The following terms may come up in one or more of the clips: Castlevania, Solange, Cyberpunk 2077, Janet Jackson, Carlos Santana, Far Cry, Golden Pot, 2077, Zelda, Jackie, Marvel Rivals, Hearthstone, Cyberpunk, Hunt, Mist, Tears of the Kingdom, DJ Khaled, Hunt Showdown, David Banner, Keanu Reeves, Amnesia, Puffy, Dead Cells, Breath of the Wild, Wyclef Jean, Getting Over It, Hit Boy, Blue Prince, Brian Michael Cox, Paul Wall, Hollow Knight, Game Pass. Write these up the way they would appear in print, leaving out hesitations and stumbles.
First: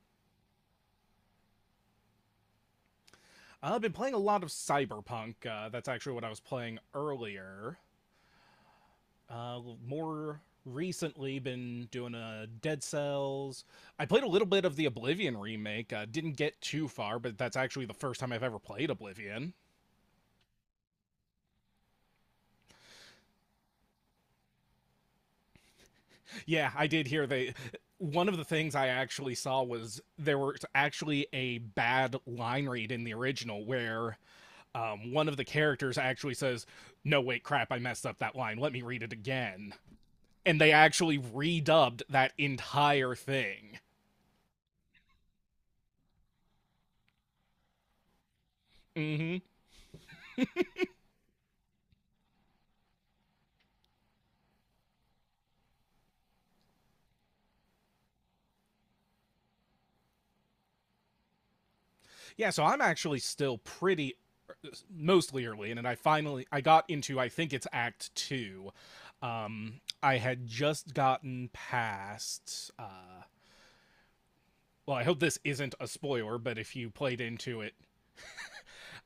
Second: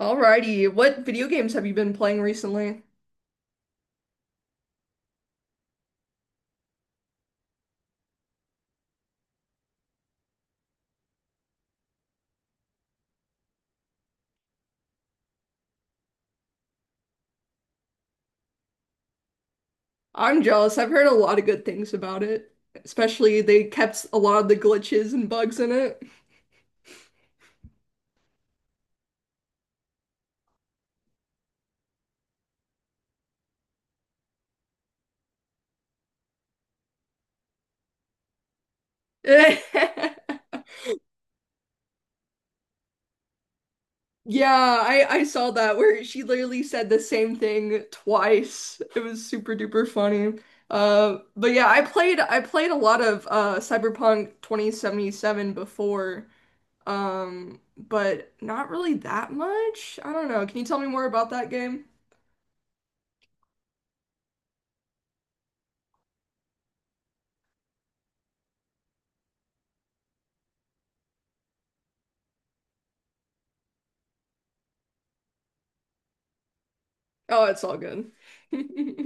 Alrighty, what video games have you been playing recently? I've been playing a lot of Cyberpunk. That's actually what I was playing earlier. More recently, been doing a Dead Cells. I played a little bit of the Oblivion remake. Didn't get too far, but that's actually the first time I've ever played Oblivion. I'm jealous. I've heard a lot of good things about it. Especially they kept a lot of the glitches and bugs in it. Yeah, I did hear they. One of the things I actually saw was there was actually a bad line read in the original where one of the characters actually says, "No, wait, crap, I messed up that line. Let me read it again," and they actually redubbed that entire thing. Yeah, I saw that where she literally said the same thing twice. It was Hmm. super duper funny. But yeah, I played a lot of Cyberpunk 2077 before. But not really that much. I don't know. Can you tell me more about that game? Yeah, so I'm actually still pretty mostly early in, and I finally I got into I think it's Act Two. I had just gotten past. Well, I hope this isn't a spoiler, but if you played Oh, into it's it, all good.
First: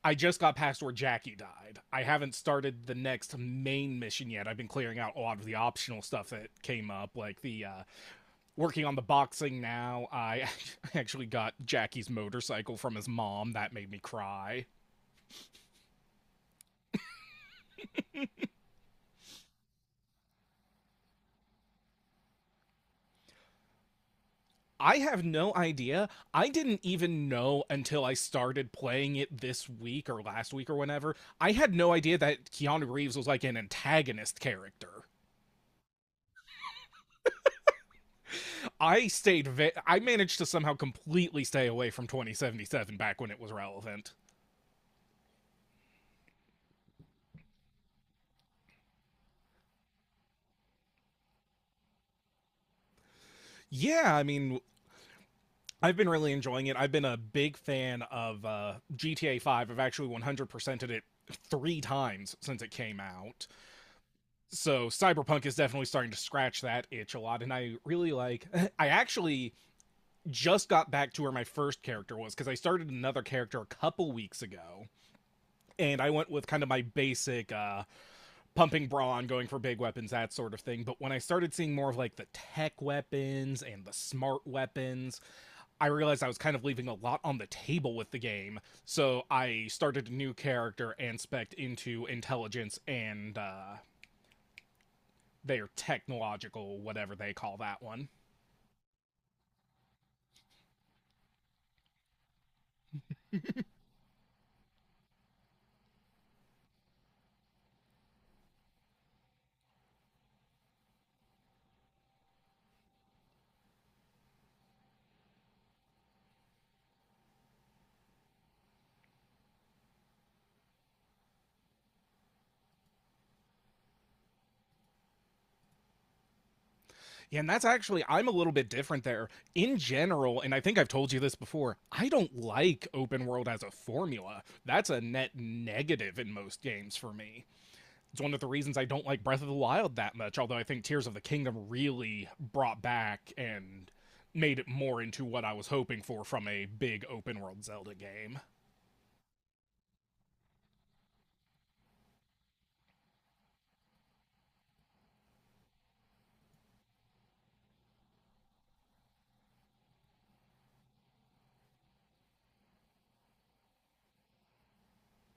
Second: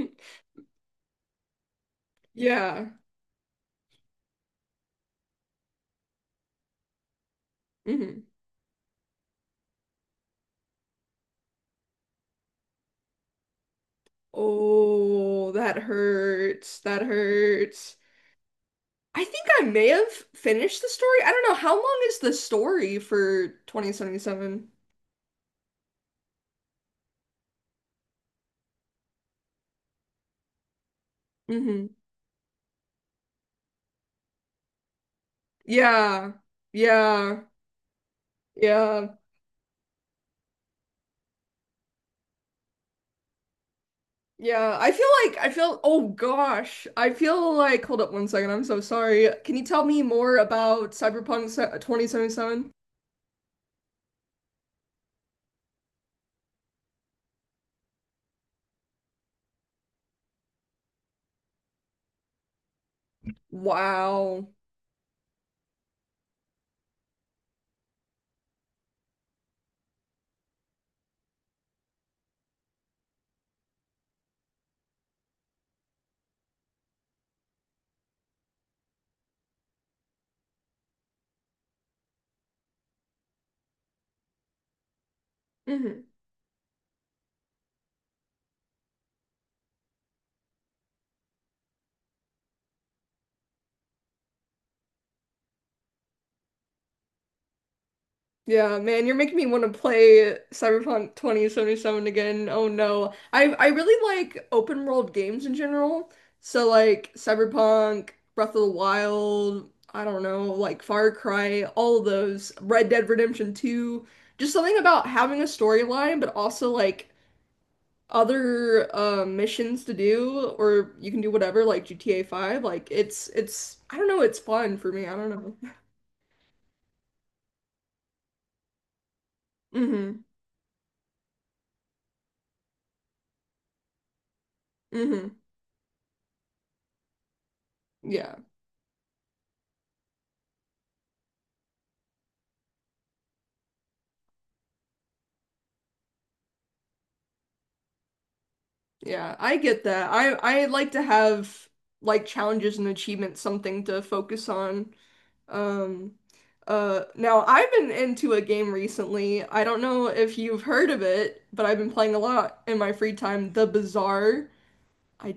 I just got past where Jackie died. I haven't started Yeah. the next main mission yet. I've been clearing out a lot of the optional stuff that came up, like the hmm working on the boxing now. I actually got Jackie's motorcycle from his mom. That made me cry. Oh, that hurts. That hurts. I think I may have finished the story. I don't know. How long is the story for 2077? I have no idea. I didn't even know until I started playing it this week or last week or whenever. I had Hmm. no idea that Keanu Reeves was like an antagonist character. Yeah. Yeah. Yeah. I managed to somehow completely stay away from 2077 back when it was relevant. Yeah. I feel oh gosh. I feel like hold up one second. I'm so sorry. Can you tell me more about 2077? Yeah, I mean, I've been really enjoying it. I've been a big fan of GTA 5. I've actually 100%ed it three times since it came out. Wow. So Cyberpunk is definitely starting to scratch that itch a lot. And I really like, I actually just got back to where my first character was because I started another character a couple weeks ago. And I went with kind of my basic pumping brawn, going for big weapons, that sort of thing. But when I started seeing more of like the tech weapons and the smart weapons, I Mhm. realized I was kind of leaving a lot on the table with the game. So I started a new character and spec into intelligence and their technological, whatever they call that one. Yeah, man, you're making me want to play Cyberpunk 2077 again. Oh no. I really like open world games in general. So like Cyberpunk, Breath of the Wild, I don't know, like Far Cry, all of those, Red Dead Redemption 2. Just something about having a storyline, but also like other missions to do, or you can do whatever, like GTA 5. Like it's I don't know, it's fun for me. I don't know. Yeah, and that's actually, I'm a little bit different there. In Mm-hmm. general, and I think I've told you this before, I don't like open world as a formula. That's a net Mm-hmm. negative in most games for me. It's one Yeah. of the reasons I don't like Breath of the Wild that much, although I think Tears of the Kingdom really brought back and made it more into what I was hoping for from a big open world Zelda game. Yeah, I get that. I like to have like challenges and achievements, something to focus on. Um, now I've been into a game recently. I don't know if you've heard of it, but I've been playing a lot in my free time. The Bazaar. I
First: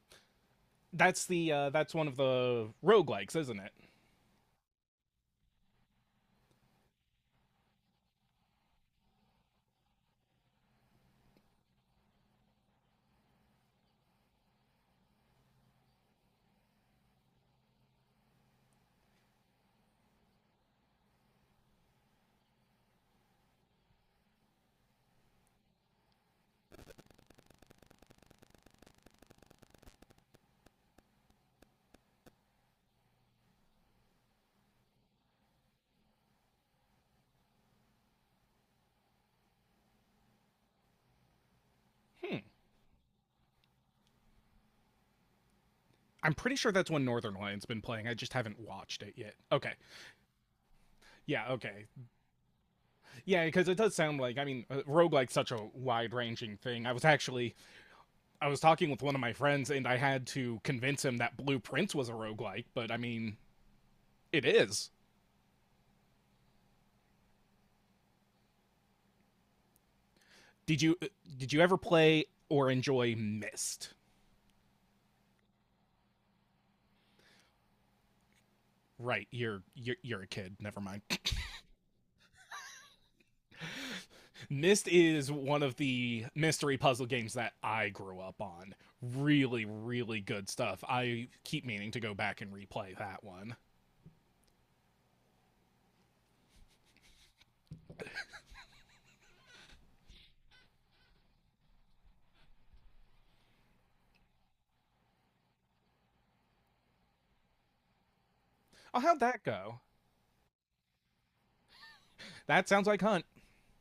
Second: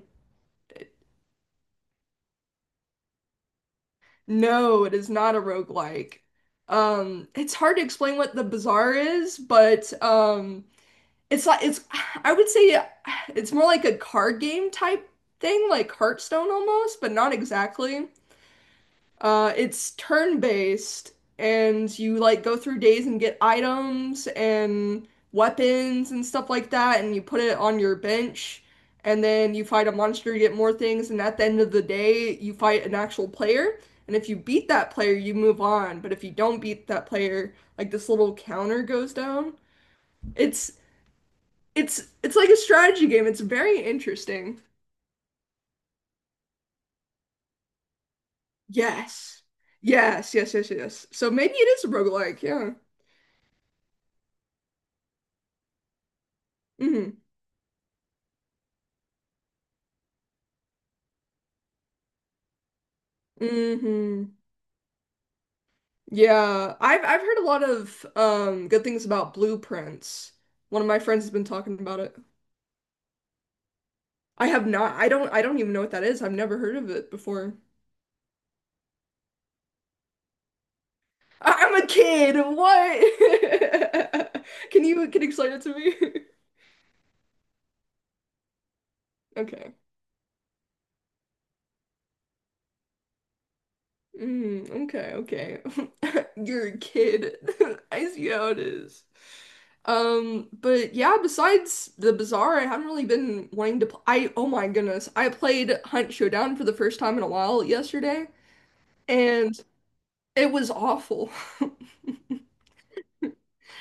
That's the that's one of the roguelikes, isn't it? No, it is not a roguelike. It's hard to explain what the Bazaar is, but it's like it's. I would say it's more like a card game type thing, like Hearthstone almost, but not exactly. It's turn-based, and you like go through days and get items and weapons and stuff like that, and you put it on your bench, and then you fight a monster, you get more things, and at the end of the day, you fight an actual player. And if you beat that player, you move on. But if you don't beat that player, like this little counter goes down. It's it's Hmm. like a strategy game. It's very interesting. I'm pretty sure that's one Northern Lion's been playing. I just haven't watched it yet. Yes. Okay. Yes, yes, yes, yes. So Yeah, maybe it is okay. a roguelike, yeah. Yeah, because it does sound like, I mean, roguelike's such a wide ranging thing. Hmm. I was talking with one of my friends and I had to convince him that Blue Prince was a roguelike, but I mean, Hmm. it is. Yeah, I've heard a lot of good things about blueprints. Did One of you my uh, friends has been did you ever talking about it. play or enjoy Mist? I have not. I don't even know what that is. I've never heard of it before. Right, you're a kid. Never mind. I'm a kid. What? Can Mist you is explain it one of to me? the mystery puzzle games that I grew up on. Really, Okay. really good stuff. I keep meaning to go back and replay that one. Mm, okay. Okay. You're a kid. I see how it is. But yeah, besides the Bazaar, I haven't really been wanting to pl I oh my goodness. I played Hunt Showdown for the first time in a while yesterday, Oh, how'd that and go? it was awful. That sounds like Hunt.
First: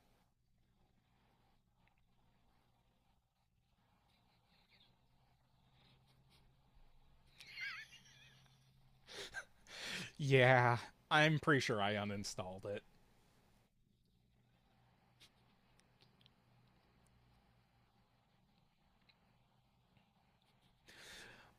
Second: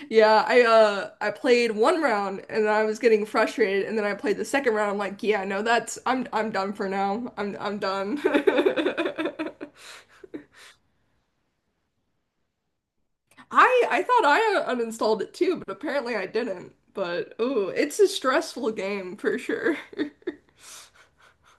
Yeah, I played one round and then I was getting frustrated and then I played the second round. I'm like, yeah, no, that's I'm done for now. I'm done. Yeah, I'm pretty sure I uninstalled it. I thought I uninstalled it too, but apparently I didn't. But oh, it's a stressful game for sure.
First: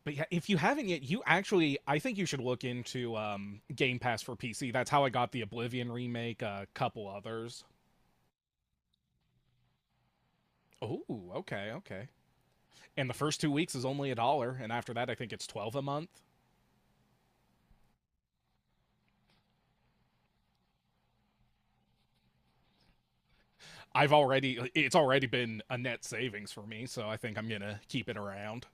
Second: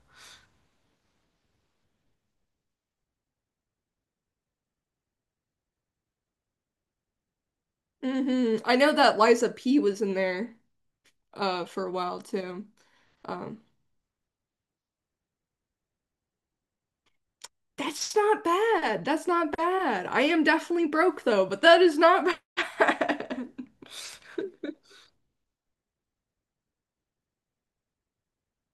But yeah, if you haven't yet, you actually, I think you should look into Game Pass for PC. That's how I got the Oblivion remake, a couple others. Hmm. I know that Liza P was in there Oh, okay, for a okay. while too. And the first two Um, weeks is only a dollar, and after that I think it's 12 a month. that's not bad. That's not bad. I am definitely broke though, but that is not bad. I've already it's already been a net savings for me, so I think I'm gonna keep it around.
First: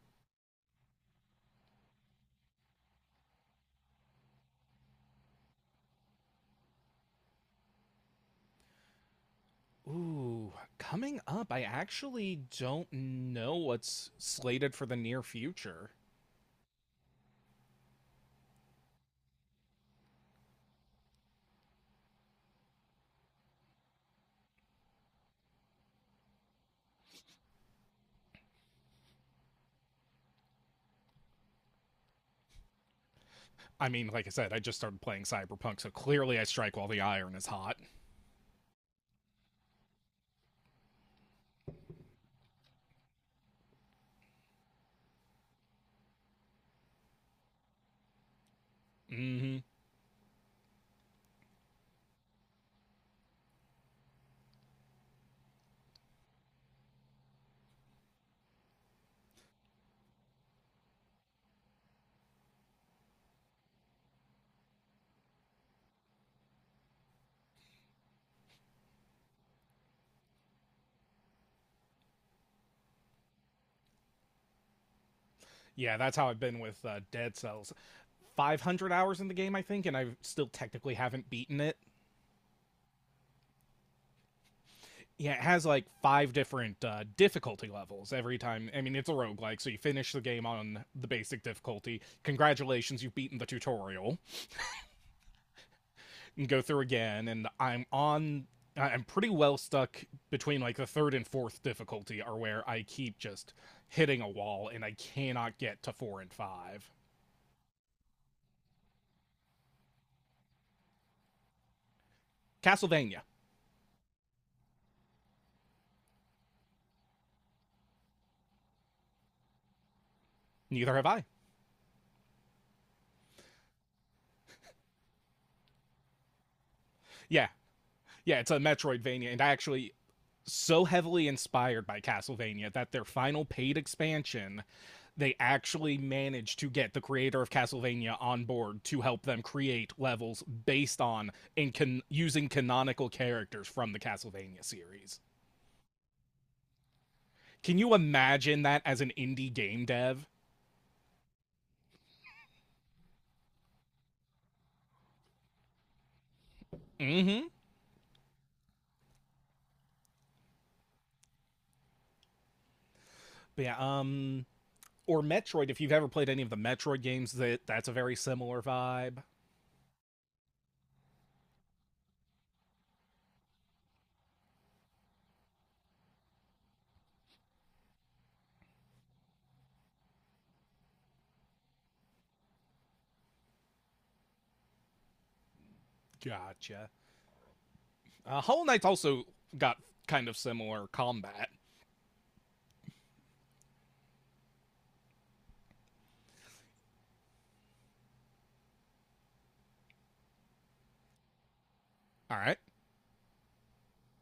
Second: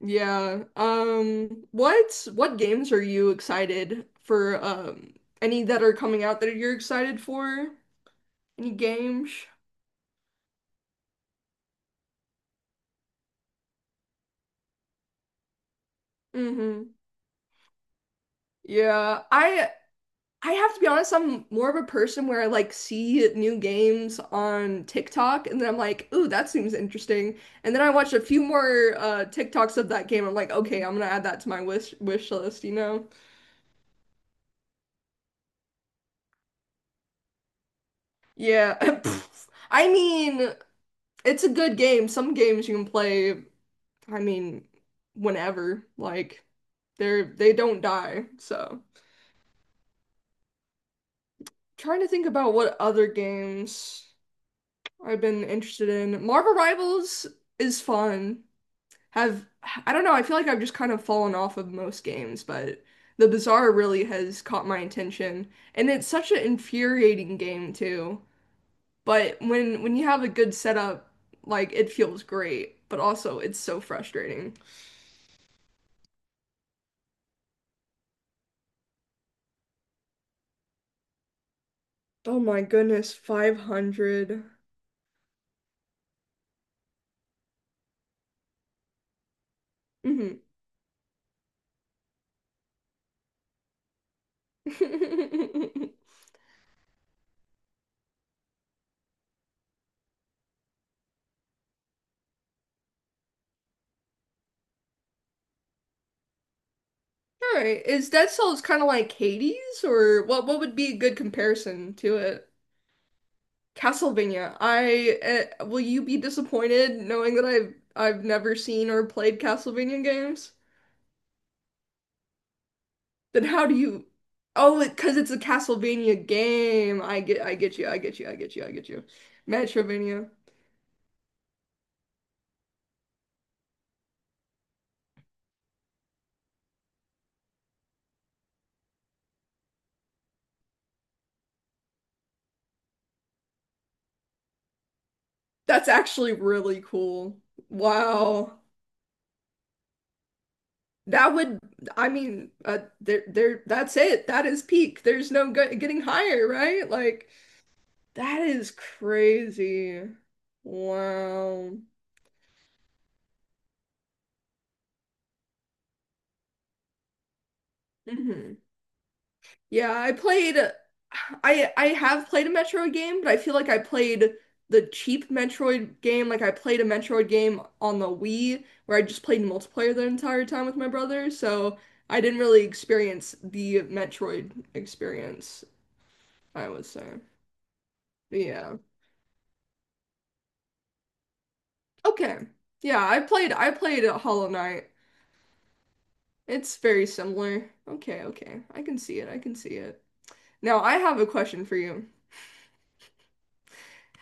Yeah. Um, what games are you excited for, um, any that are coming out that you're excited for? Any games? Ooh, coming up I actually don't know what's slated for the near future. Hmm. Yeah, I have to be honest, I'm more of a person where I like see new games on TikTok and then I'm like, ooh, that seems interesting. And then I watch a few more TikToks of that game. I'm like, okay, I'm gonna add that to my wish list, you know? I mean, like I said, I just started playing Cyberpunk, so clearly I strike while the iron is hot. Yeah. I mean, it's a good game. Some games you can play, I mean, whenever. Like they're they don't die. So Mm-hmm. trying to think about what other games I've been interested in. Marvel Rivals is fun. Have I don't know, I feel like I've just kind of fallen off of most games, but The Bazaar really has caught my attention. And it's such an infuriating game too. But when you have a good setup, like it feels great, but also it's so frustrating. Yeah, that's how I've been with Dead Cells. 500 hours in the game I think, and I still technically haven't beaten it. Oh my goodness, 500. Yeah, it has like five different difficulty levels every time. I mean, it's a roguelike, so you finish the Mm-hmm. game on the basic difficulty. Congratulations, you've beaten the tutorial. And go through again, and I'm on. I'm pretty well stuck between like the third and fourth difficulty, are where I keep just hitting a wall and I cannot get to four and five. All right. Is Dead Cells kind of like Hades, or what would be a good comparison to Castlevania. Castlevania. I will you be disappointed knowing that I've never seen or played Castlevania games? Neither have I. Then how do you? Oh, it, because it's a Castlevania game. I get Yeah, Yeah, it's a I get you. Metroidvania, and actually Metroidvania. so heavily inspired by Castlevania that their final paid expansion, they actually managed to get the creator of Castlevania on board to help them create levels based on and can using canonical characters from the Castlevania series. That's actually really cool. Can you Wow. imagine that as an indie game dev? That would, I mean, that's it. That is peak. There's no go getting higher, right? Like, Mm-hmm. that is crazy. Wow. But yeah, or Metroid, if you've ever played any of the Metroid games, that's a very similar Mhm. vibe. Yeah, I have played a Metroid game, but I feel like I played the cheap Metroid game. Like I played a Metroid game on the Wii where I just played multiplayer the entire time with my brother, so I didn't really experience the Metroid experience, I would Gotcha. say. But Hollow yeah. Knight's also got kind of similar combat. Okay. Yeah, I played Hollow Knight. It's very similar. Okay, okay. I can see it. Now, I have a question for you. All right,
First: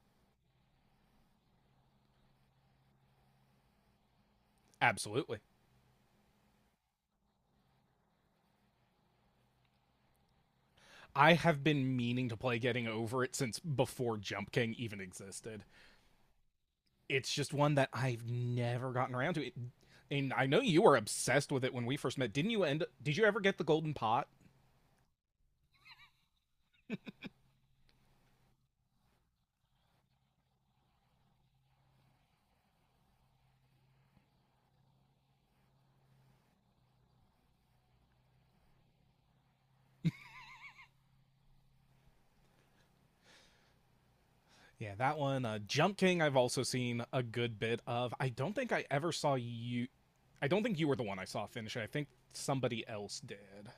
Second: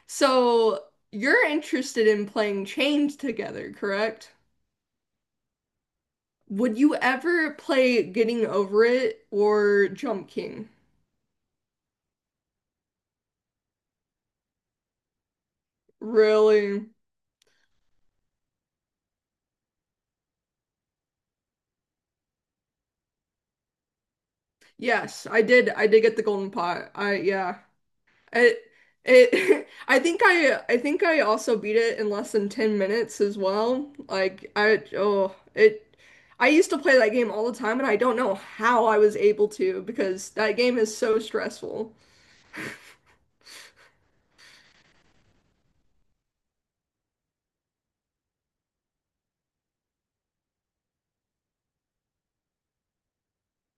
So you're interested in playing Chained Together, correct? absolutely. Would you ever play Getting Over It or Jump King? I have been meaning to play Getting Over It since before Jump King even existed. Really? It's just one that I've never gotten around to. It, and I know you were obsessed with it when we first met. Didn't you end? Did you ever get the Golden Pot? Yes, I did. I did get the golden pot. I yeah. It it I think I also beat it in less than 10 minutes as well. Like I oh, it I used to play that game all the time and I don't know how I was able to because that game is so stressful. Yeah, that one. Jump King. I've also seen a good bit of. I don't think I ever saw you. I don't think you were the one I saw finish it. I think somebody else did.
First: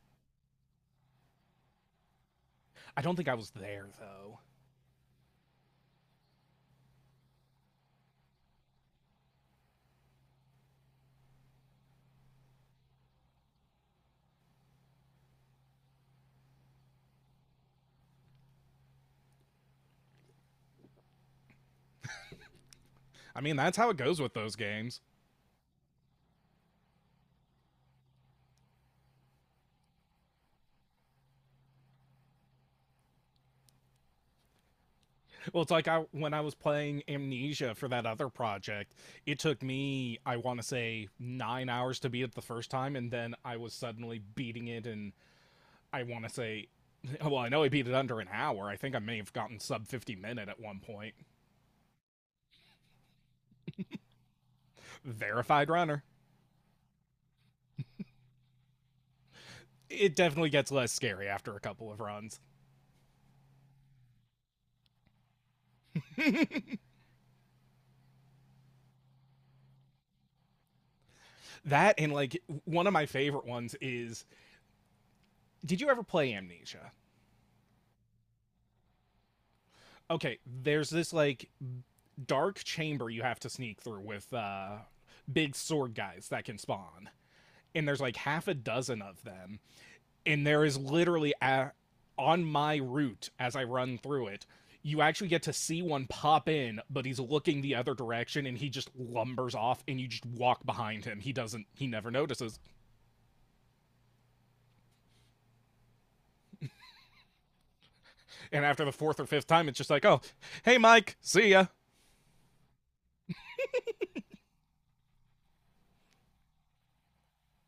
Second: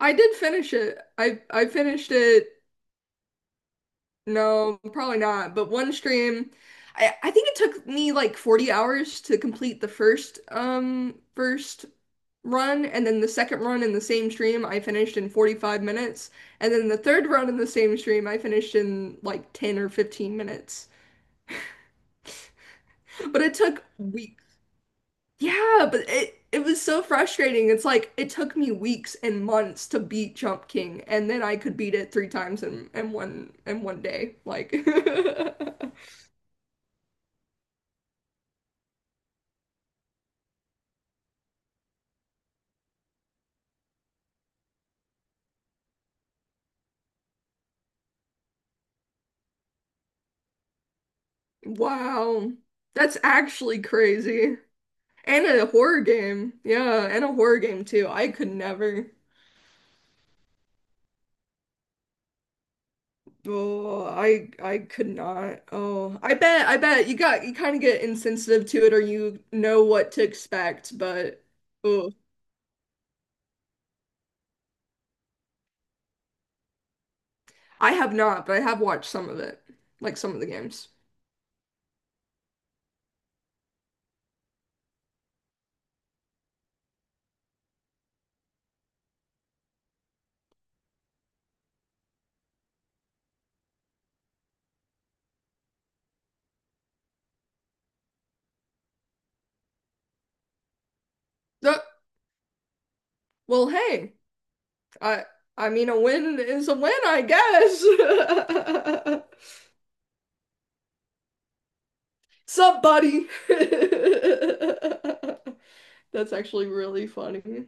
I did finish it. I finished it. I don't think I was there though. No, probably not. But one stream, I think it took me like 40 hours to complete the first run, and then the second run in the same stream I finished in 45 minutes, and then the third run in the same stream I finished in like 10 or 15 minutes. I But it mean, that's took how it goes with weeks. those games. Yeah, but it was so frustrating. It's like it took me weeks and months to beat Jump King, and then I could beat it three times in in one day. Like Well, it's like I when I was playing Amnesia for that other project, it took me I want to say 9 hours to beat it the first time, and then I was suddenly beating it in I want to say well, I know I beat it under an hour. I think I may have gotten sub 50 minute at one point. Wow. That's actually crazy. And a Verified horror runner. game. Yeah, and a horror game too. I could never. It definitely gets less scary after a couple of runs. Oh, I could not. Oh, I bet you got you kind of get insensitive to it or you know what to expect, but That and oh, like one of my favorite ones is did you ever play Amnesia? I have not, but I have watched some of it, like some Okay, of the games. there's this like dark chamber you have to sneak through with big sword guys that can spawn. And there's like half a dozen of them. And there is literally a, on my route as I run through it, you actually get to see one pop in, but he's looking the other direction and he just lumbers off and you just walk behind him. He doesn't, Uh, he never notices. Hey, I I mean a win is a win, I And after the fourth guess. or fifth time, it's just like, oh, hey, Mike, see ya. Sup, buddy? That's actually really funny.